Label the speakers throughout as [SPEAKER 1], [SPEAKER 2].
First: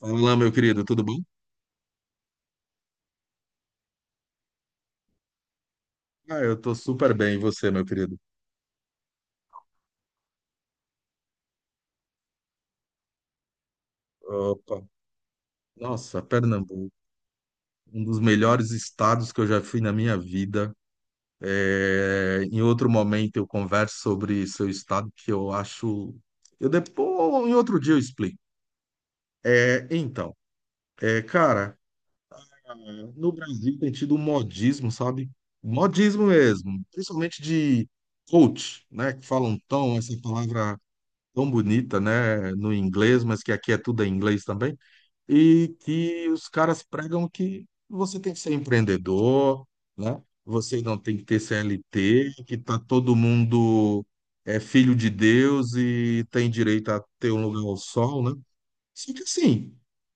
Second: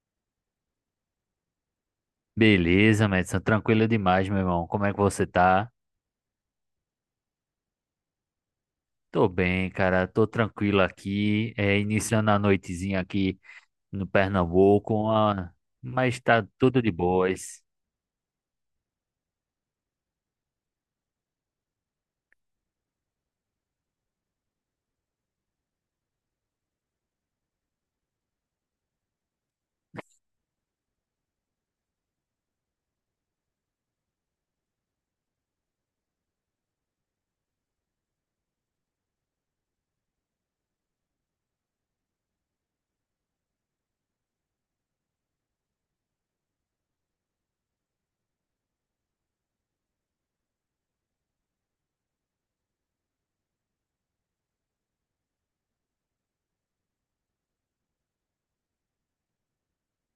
[SPEAKER 1] Olá, meu querido, tudo bom?
[SPEAKER 2] Beleza, Madison, tranquilo demais, meu irmão. Como é que você tá?
[SPEAKER 1] Ah, eu tô super bem, e você, meu querido?
[SPEAKER 2] Tô bem, cara, tô tranquilo aqui. É, iniciando a noitezinha aqui no
[SPEAKER 1] Opa,
[SPEAKER 2] Pernambuco, mas
[SPEAKER 1] nossa,
[SPEAKER 2] tá tudo de
[SPEAKER 1] Pernambuco,
[SPEAKER 2] boas.
[SPEAKER 1] um dos melhores estados que eu já fui na minha vida. É, em outro momento eu converso sobre seu estado, que eu acho. Eu depois, em outro dia eu explico. É, então, é, cara, no Brasil tem tido um modismo, sabe? Modismo mesmo, principalmente de coach, né? Que falam tão, essa palavra tão bonita, né? No inglês, mas que aqui é tudo em inglês também e que os caras pregam que você tem que ser empreendedor, né? Você não tem que ter CLT, que tá todo mundo é filho de Deus e tem direito a ter um lugar ao sol, né? Só que assim,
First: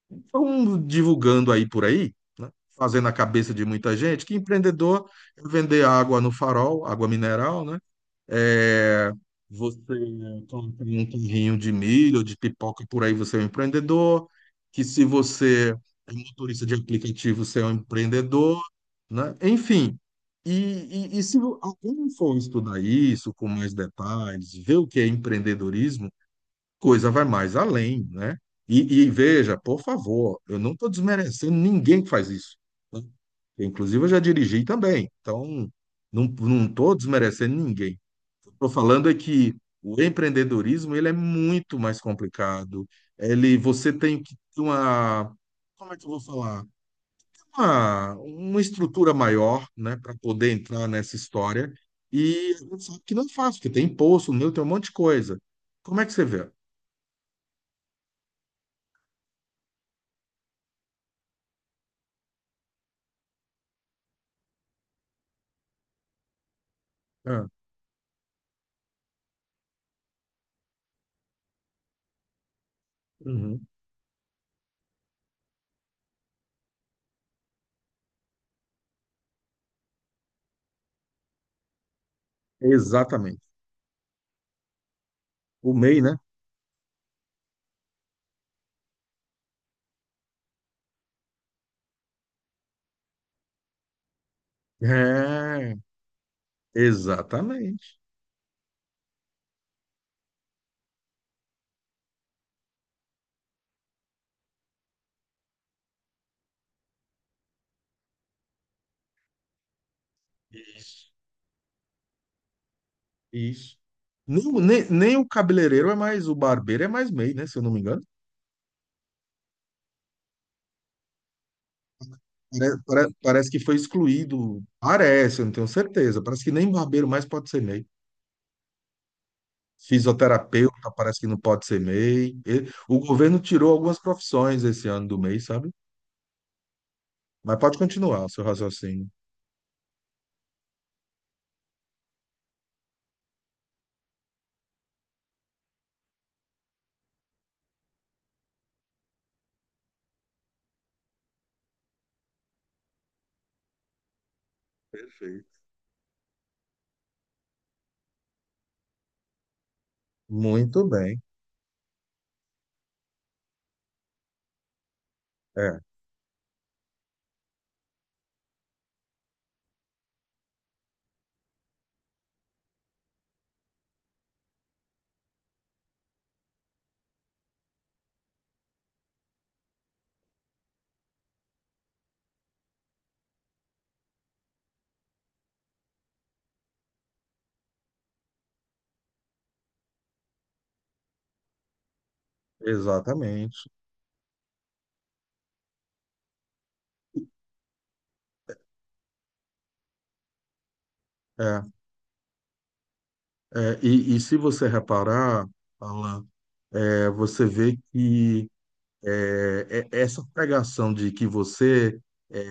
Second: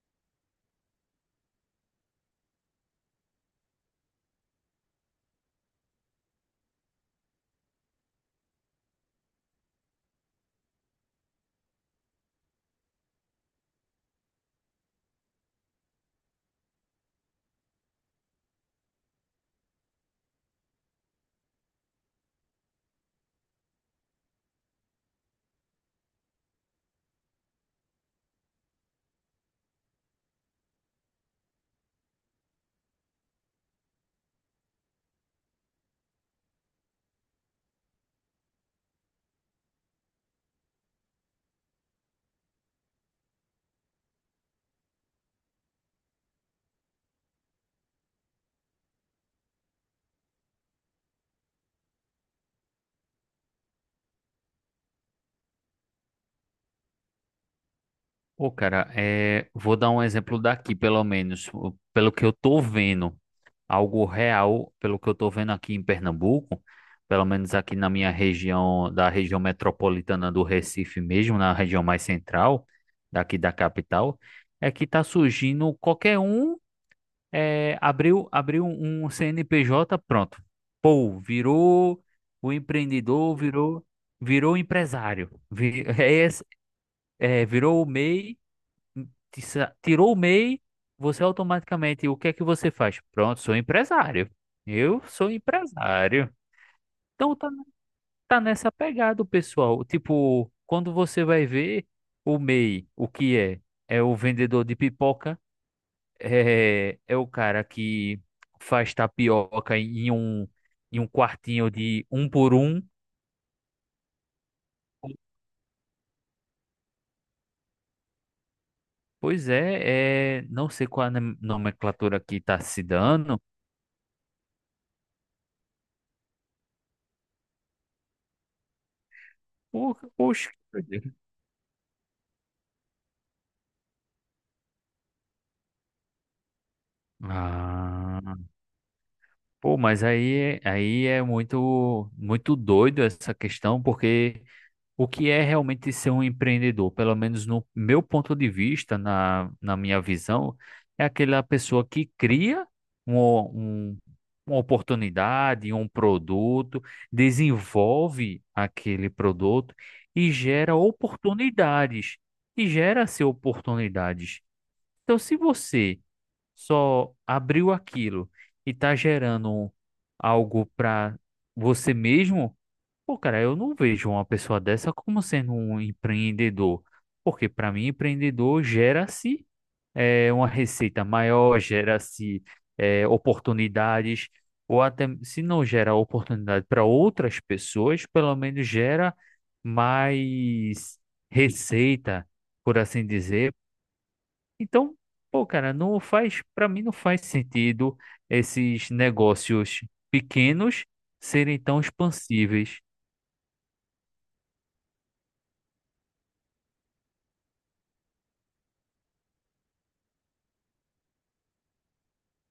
[SPEAKER 1] estão divulgando aí por aí, né? Fazendo a cabeça de muita gente que empreendedor é vender água no farol, água mineral, né? É, você planta um terrinho de milho, de pipoca, por aí você é um empreendedor. Que se você é um motorista de aplicativo, você é um empreendedor, né? Enfim. E se alguém for estudar isso com mais detalhes, ver o que é empreendedorismo, coisa vai mais além, né? E veja, por favor, eu não estou desmerecendo ninguém que faz isso. Inclusive, eu já dirigi também, então não estou desmerecendo ninguém. O que eu estou falando é que o empreendedorismo ele é muito mais complicado. Ele, você tem que ter uma, como é que eu vou falar? Uma estrutura maior, né, para poder entrar nessa história. E a gente sabe que não é fácil, porque tem imposto, o meu, tem um monte de coisa. Como é que você vê?
[SPEAKER 2] Pô, cara, é, vou dar um exemplo daqui, pelo menos, pelo que eu tô vendo. Algo real, pelo que eu estou vendo aqui em Pernambuco, pelo
[SPEAKER 1] Ah,
[SPEAKER 2] menos aqui na minha região, da região metropolitana do Recife mesmo, na região mais central, daqui da
[SPEAKER 1] uhum.
[SPEAKER 2] capital, é que está surgindo qualquer um, abriu um CNPJ, pronto. Pô, virou o empreendedor,
[SPEAKER 1] Exatamente.
[SPEAKER 2] virou empresário,
[SPEAKER 1] O MEI, né?
[SPEAKER 2] virou o MEI tirou o MEI, você automaticamente, o que é que você faz? Pronto, sou empresário. Eu sou
[SPEAKER 1] É,
[SPEAKER 2] empresário. Então tá,
[SPEAKER 1] exatamente.
[SPEAKER 2] tá nessa pegada, o pessoal. Tipo, quando você vai ver o MEI, o que é? É o vendedor de pipoca, é o cara que faz tapioca em um quartinho de um por um.
[SPEAKER 1] Isso. Nem o cabeleireiro é mais, o barbeiro é mais MEI, né? Se eu não me engano.
[SPEAKER 2] Pois é, não sei qual a nomenclatura que tá se dando.
[SPEAKER 1] Parece, que foi excluído. Parece, eu não tenho certeza. Parece que nem barbeiro mais pode ser MEI.
[SPEAKER 2] Poxa.
[SPEAKER 1] Fisioterapeuta parece que não pode ser MEI. O governo tirou algumas profissões esse ano do MEI, sabe? Mas pode continuar o
[SPEAKER 2] Ah.
[SPEAKER 1] seu raciocínio.
[SPEAKER 2] Pô, mas aí é muito, muito doido essa questão, porque o que é realmente ser um empreendedor, pelo menos no meu ponto de vista, na minha visão, é aquela pessoa que cria um, um- uma
[SPEAKER 1] Perfeito.
[SPEAKER 2] oportunidade, um produto, desenvolve aquele produto e gera
[SPEAKER 1] Muito bem.
[SPEAKER 2] oportunidades, e gera-se oportunidades. Então, se
[SPEAKER 1] É,
[SPEAKER 2] você só abriu aquilo e tá gerando algo para você mesmo, pô, cara, eu não vejo uma pessoa dessa como sendo um empreendedor. Porque para mim, empreendedor gera-se é, uma receita maior, gera-se é, oportunidades, ou até se não gera oportunidade para outras pessoas, pelo menos gera mais receita, por assim dizer
[SPEAKER 1] exatamente.
[SPEAKER 2] então, pô, cara, não faz, para mim não faz sentido esses negócios pequenos serem
[SPEAKER 1] É,
[SPEAKER 2] tão expansíveis.
[SPEAKER 1] e se você reparar, Alan, você vê que. Essa pregação de que você, é,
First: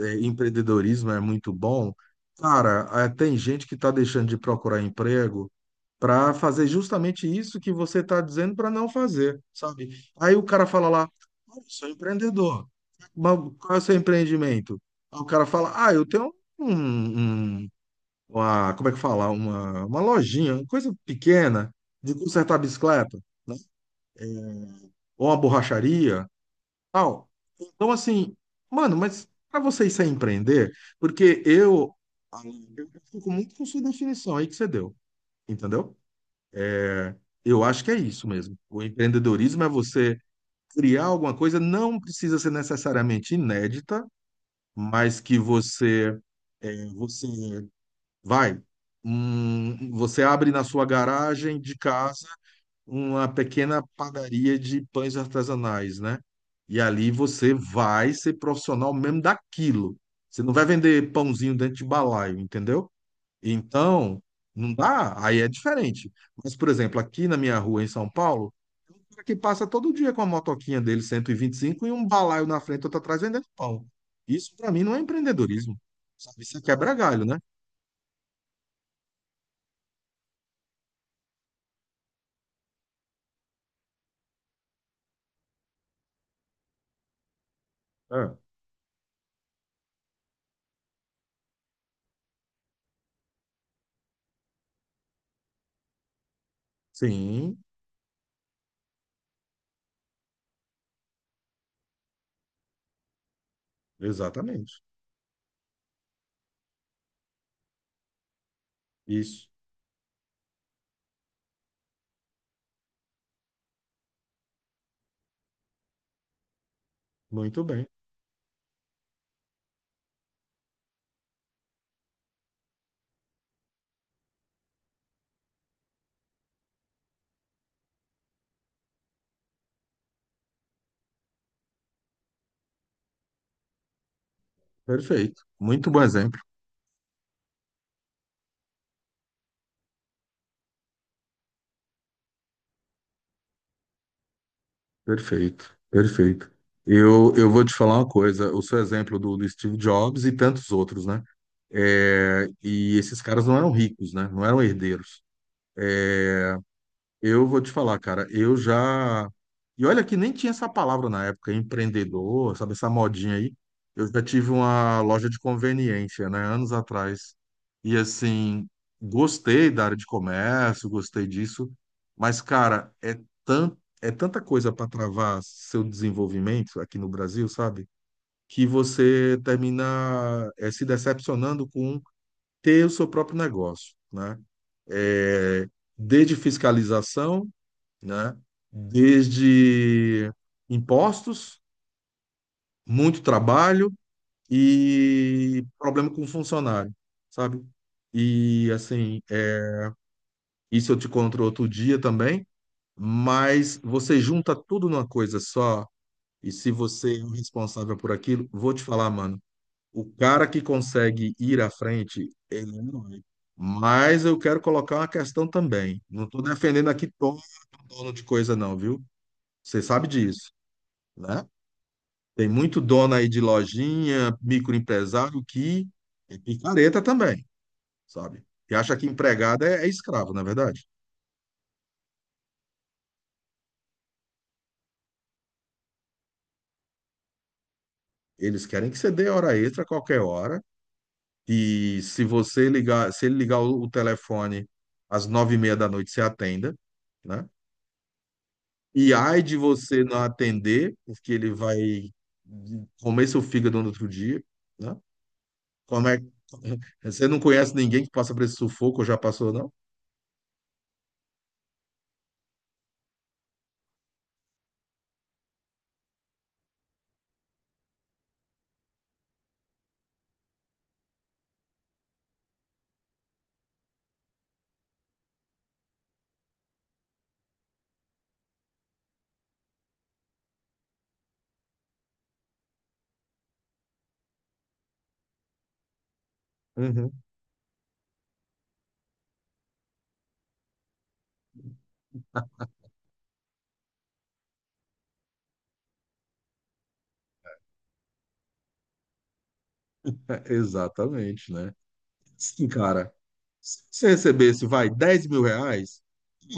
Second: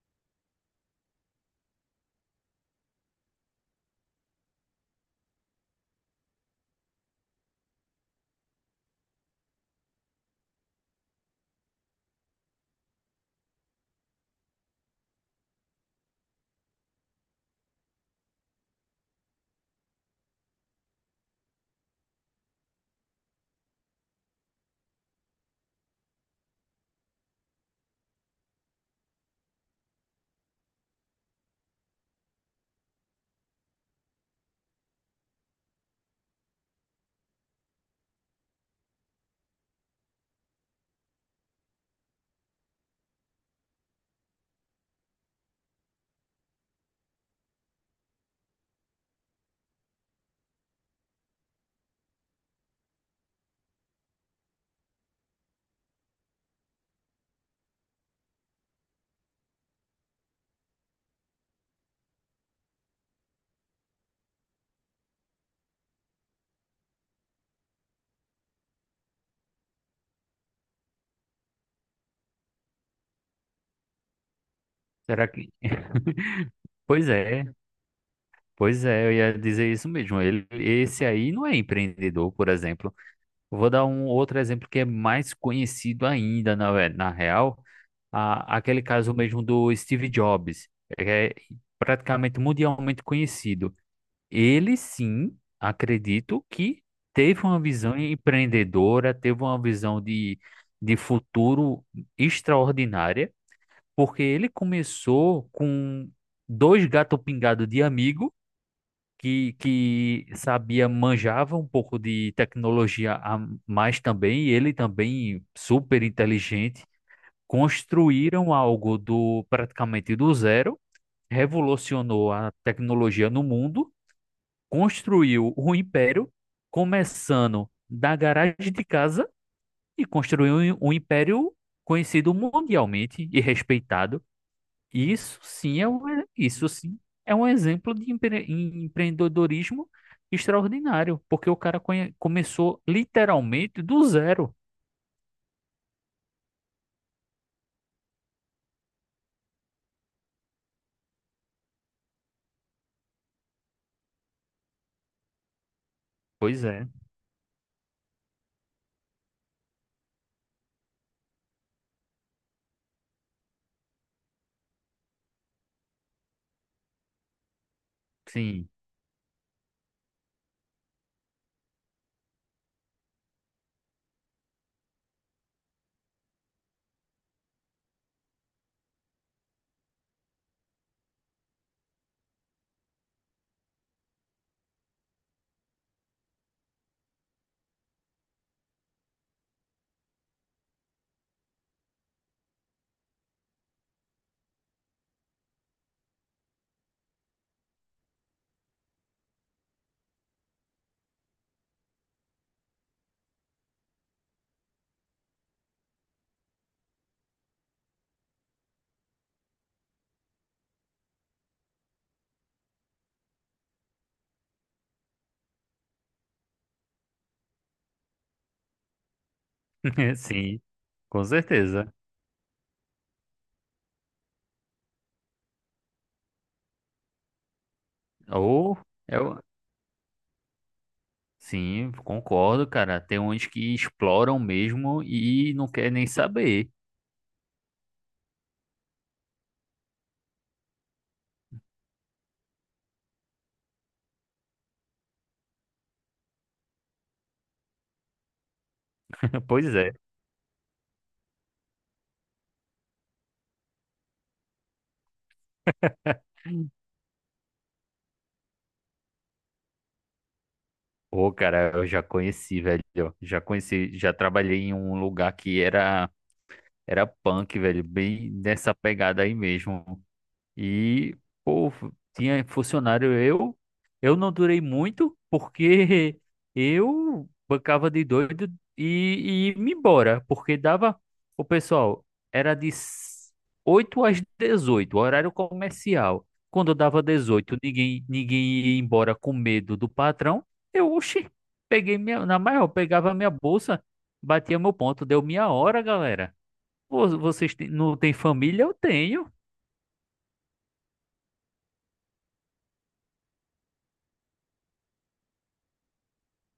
[SPEAKER 1] empreendedorismo é muito bom, cara, ah, tem gente que está deixando de procurar emprego para fazer justamente isso que você está dizendo para não fazer, sabe? Aí o cara fala lá, "Ah, eu sou empreendedor, mas qual é o seu empreendimento?" Aí o cara fala, ah, eu tenho um, um- uma, como é que fala? Uma lojinha, uma coisa pequena de consertar bicicleta, ou uma borracharia, tal. Então, assim, mano, mas para você isso é empreender, porque eu fico muito com sua definição aí que você deu, entendeu? É, eu acho que é isso mesmo. O empreendedorismo é você criar alguma coisa, não precisa ser necessariamente inédita, mas que você vai, você abre na sua garagem de casa uma pequena padaria de pães artesanais, né? E ali você vai ser profissional mesmo daquilo. Você não vai vender pãozinho dentro de balaio, entendeu? Então, não dá, aí é diferente. Mas, por exemplo, aqui na minha rua em São Paulo, tem um cara que passa todo dia com a motoquinha dele 125 e vinte e cinco e um balaio na frente, outro atrás vendendo pão. Isso para mim não é
[SPEAKER 2] Será que?
[SPEAKER 1] empreendedorismo. Sabe? Isso é quebra
[SPEAKER 2] Pois
[SPEAKER 1] galho, né?
[SPEAKER 2] é, pois é, eu ia dizer isso mesmo. Esse aí não é empreendedor, por exemplo. Eu vou dar um outro exemplo que é mais conhecido ainda, na real,
[SPEAKER 1] É.
[SPEAKER 2] aquele caso mesmo do Steve Jobs, é praticamente mundialmente conhecido. Ele sim, acredito que teve
[SPEAKER 1] Sim,
[SPEAKER 2] uma visão empreendedora, teve uma visão de futuro extraordinária, porque ele
[SPEAKER 1] exatamente.
[SPEAKER 2] começou com dois gatos pingados de amigo
[SPEAKER 1] Isso.
[SPEAKER 2] que sabia, manjava um pouco de tecnologia a mais também, e ele também super inteligente,
[SPEAKER 1] Muito bem.
[SPEAKER 2] construíram algo do praticamente do zero, revolucionou a tecnologia no mundo. Construiu o império, começando da garagem de casa e construiu um império conhecido mundialmente e respeitado. E isso
[SPEAKER 1] Perfeito,
[SPEAKER 2] sim
[SPEAKER 1] muito bom exemplo.
[SPEAKER 2] isso sim é um exemplo de empreendedorismo extraordinário, porque o cara começou literalmente do zero.
[SPEAKER 1] Perfeito, perfeito. Eu vou te falar uma coisa, o seu exemplo do Steve Jobs e tantos outros, né? É, e esses caras não eram ricos, né? Não eram herdeiros.
[SPEAKER 2] Pois é,
[SPEAKER 1] Eu vou te falar, cara, eu já. E olha que nem tinha essa palavra na época, empreendedor, sabe, essa modinha aí. Eu já tive uma loja de conveniência, né, anos atrás. E assim,
[SPEAKER 2] sim,
[SPEAKER 1] gostei da área de comércio, gostei disso. Mas, cara, tan... é tanta coisa para travar seu desenvolvimento aqui no Brasil, sabe? Que você termina se decepcionando com ter o seu próprio negócio, né? É desde fiscalização, né? Desde impostos, muito trabalho e problema com funcionário, sabe? E assim, isso eu te conto outro dia também, mas você junta tudo numa coisa só, e se você é o responsável por aquilo, vou te falar, mano, o cara que consegue ir à frente, ele é um herói. Mas eu quero colocar uma questão também. Não estou defendendo aqui todo dono de coisa, não, viu? Você sabe disso,
[SPEAKER 2] sim, com
[SPEAKER 1] né?
[SPEAKER 2] certeza.
[SPEAKER 1] Tem muito dono aí de lojinha, microempresário que é picareta também, sabe? Que
[SPEAKER 2] Ou
[SPEAKER 1] acha que
[SPEAKER 2] é o-
[SPEAKER 1] empregado é escravo, na é verdade.
[SPEAKER 2] Sim, concordo, cara. Tem uns que exploram mesmo e não quer nem saber.
[SPEAKER 1] Eles querem que você dê hora extra a qualquer hora. E se ele ligar o telefone às 21h30, você atenda, né? E ai de
[SPEAKER 2] Pois é.
[SPEAKER 1] você não atender, porque ele vai comer seu fígado no outro dia, né? Como é, você não conhece ninguém que passa por esse sufoco ou já passou, não?
[SPEAKER 2] Ô, cara, eu já conheci, velho. Já conheci, já trabalhei em um lugar que era punk, velho, bem nessa pegada aí mesmo. E, pô, tinha funcionário eu. Eu não durei muito porque eu bancava de doido e me embora, porque dava. O pessoal era de 8 às 18 horário comercial. Quando eu dava
[SPEAKER 1] Uhum.
[SPEAKER 2] 18 ninguém ia embora com medo do patrão. Eu, oxi, peguei minha, na maior, pegava minha bolsa, batia meu ponto, deu minha hora, galera. Vocês não têm família? Eu tenho.
[SPEAKER 1] Exatamente, né? Sim, cara. Se você recebesse, vai, R$ 10.000,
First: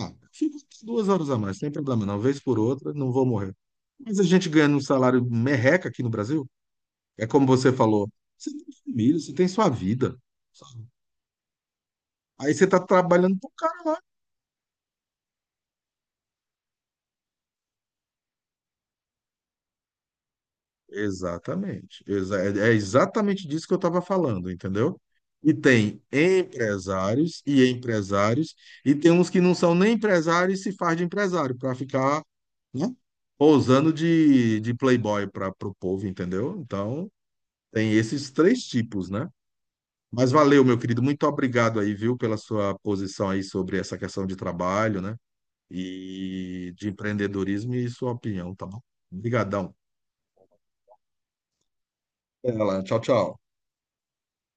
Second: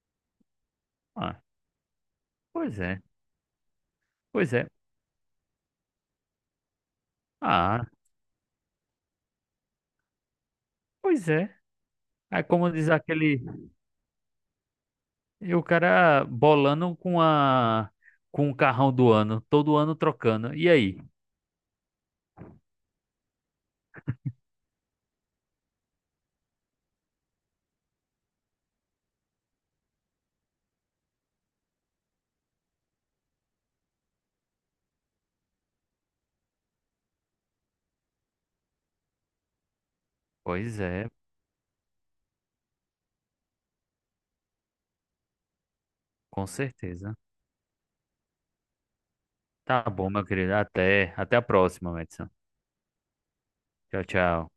[SPEAKER 1] ah, fica 2 horas a
[SPEAKER 2] Ah,
[SPEAKER 1] mais, sem problema, não. Vez por
[SPEAKER 2] pois
[SPEAKER 1] outra,
[SPEAKER 2] é.
[SPEAKER 1] não vou morrer. Mas a gente
[SPEAKER 2] Pois é.
[SPEAKER 1] ganhando um salário merreca aqui no Brasil, é como você
[SPEAKER 2] Ah,
[SPEAKER 1] falou, você tem família, você tem sua vida, sabe?
[SPEAKER 2] pois é. É
[SPEAKER 1] Aí você
[SPEAKER 2] como
[SPEAKER 1] tá
[SPEAKER 2] diz
[SPEAKER 1] trabalhando
[SPEAKER 2] aquele,
[SPEAKER 1] pro cara.
[SPEAKER 2] e o cara bolando com o carrão do ano, todo ano trocando. E aí?
[SPEAKER 1] Exatamente. É exatamente disso que eu estava falando, entendeu? E tem empresários e empresários, e tem uns que não são nem empresários e se faz de empresário para ficar, né, pousando de playboy para o povo, entendeu? Então, tem esses três tipos, né? Mas valeu, meu
[SPEAKER 2] Pois
[SPEAKER 1] querido.
[SPEAKER 2] é,
[SPEAKER 1] Muito obrigado aí, viu, pela sua posição aí sobre essa questão de trabalho, né?
[SPEAKER 2] com
[SPEAKER 1] E de
[SPEAKER 2] certeza.
[SPEAKER 1] empreendedorismo e sua opinião, tá bom? Obrigadão.
[SPEAKER 2] Tá bom, meu querido. Até a próxima, Madison.
[SPEAKER 1] Até lá. Tchau, tchau.
[SPEAKER 2] Tchau, tchau.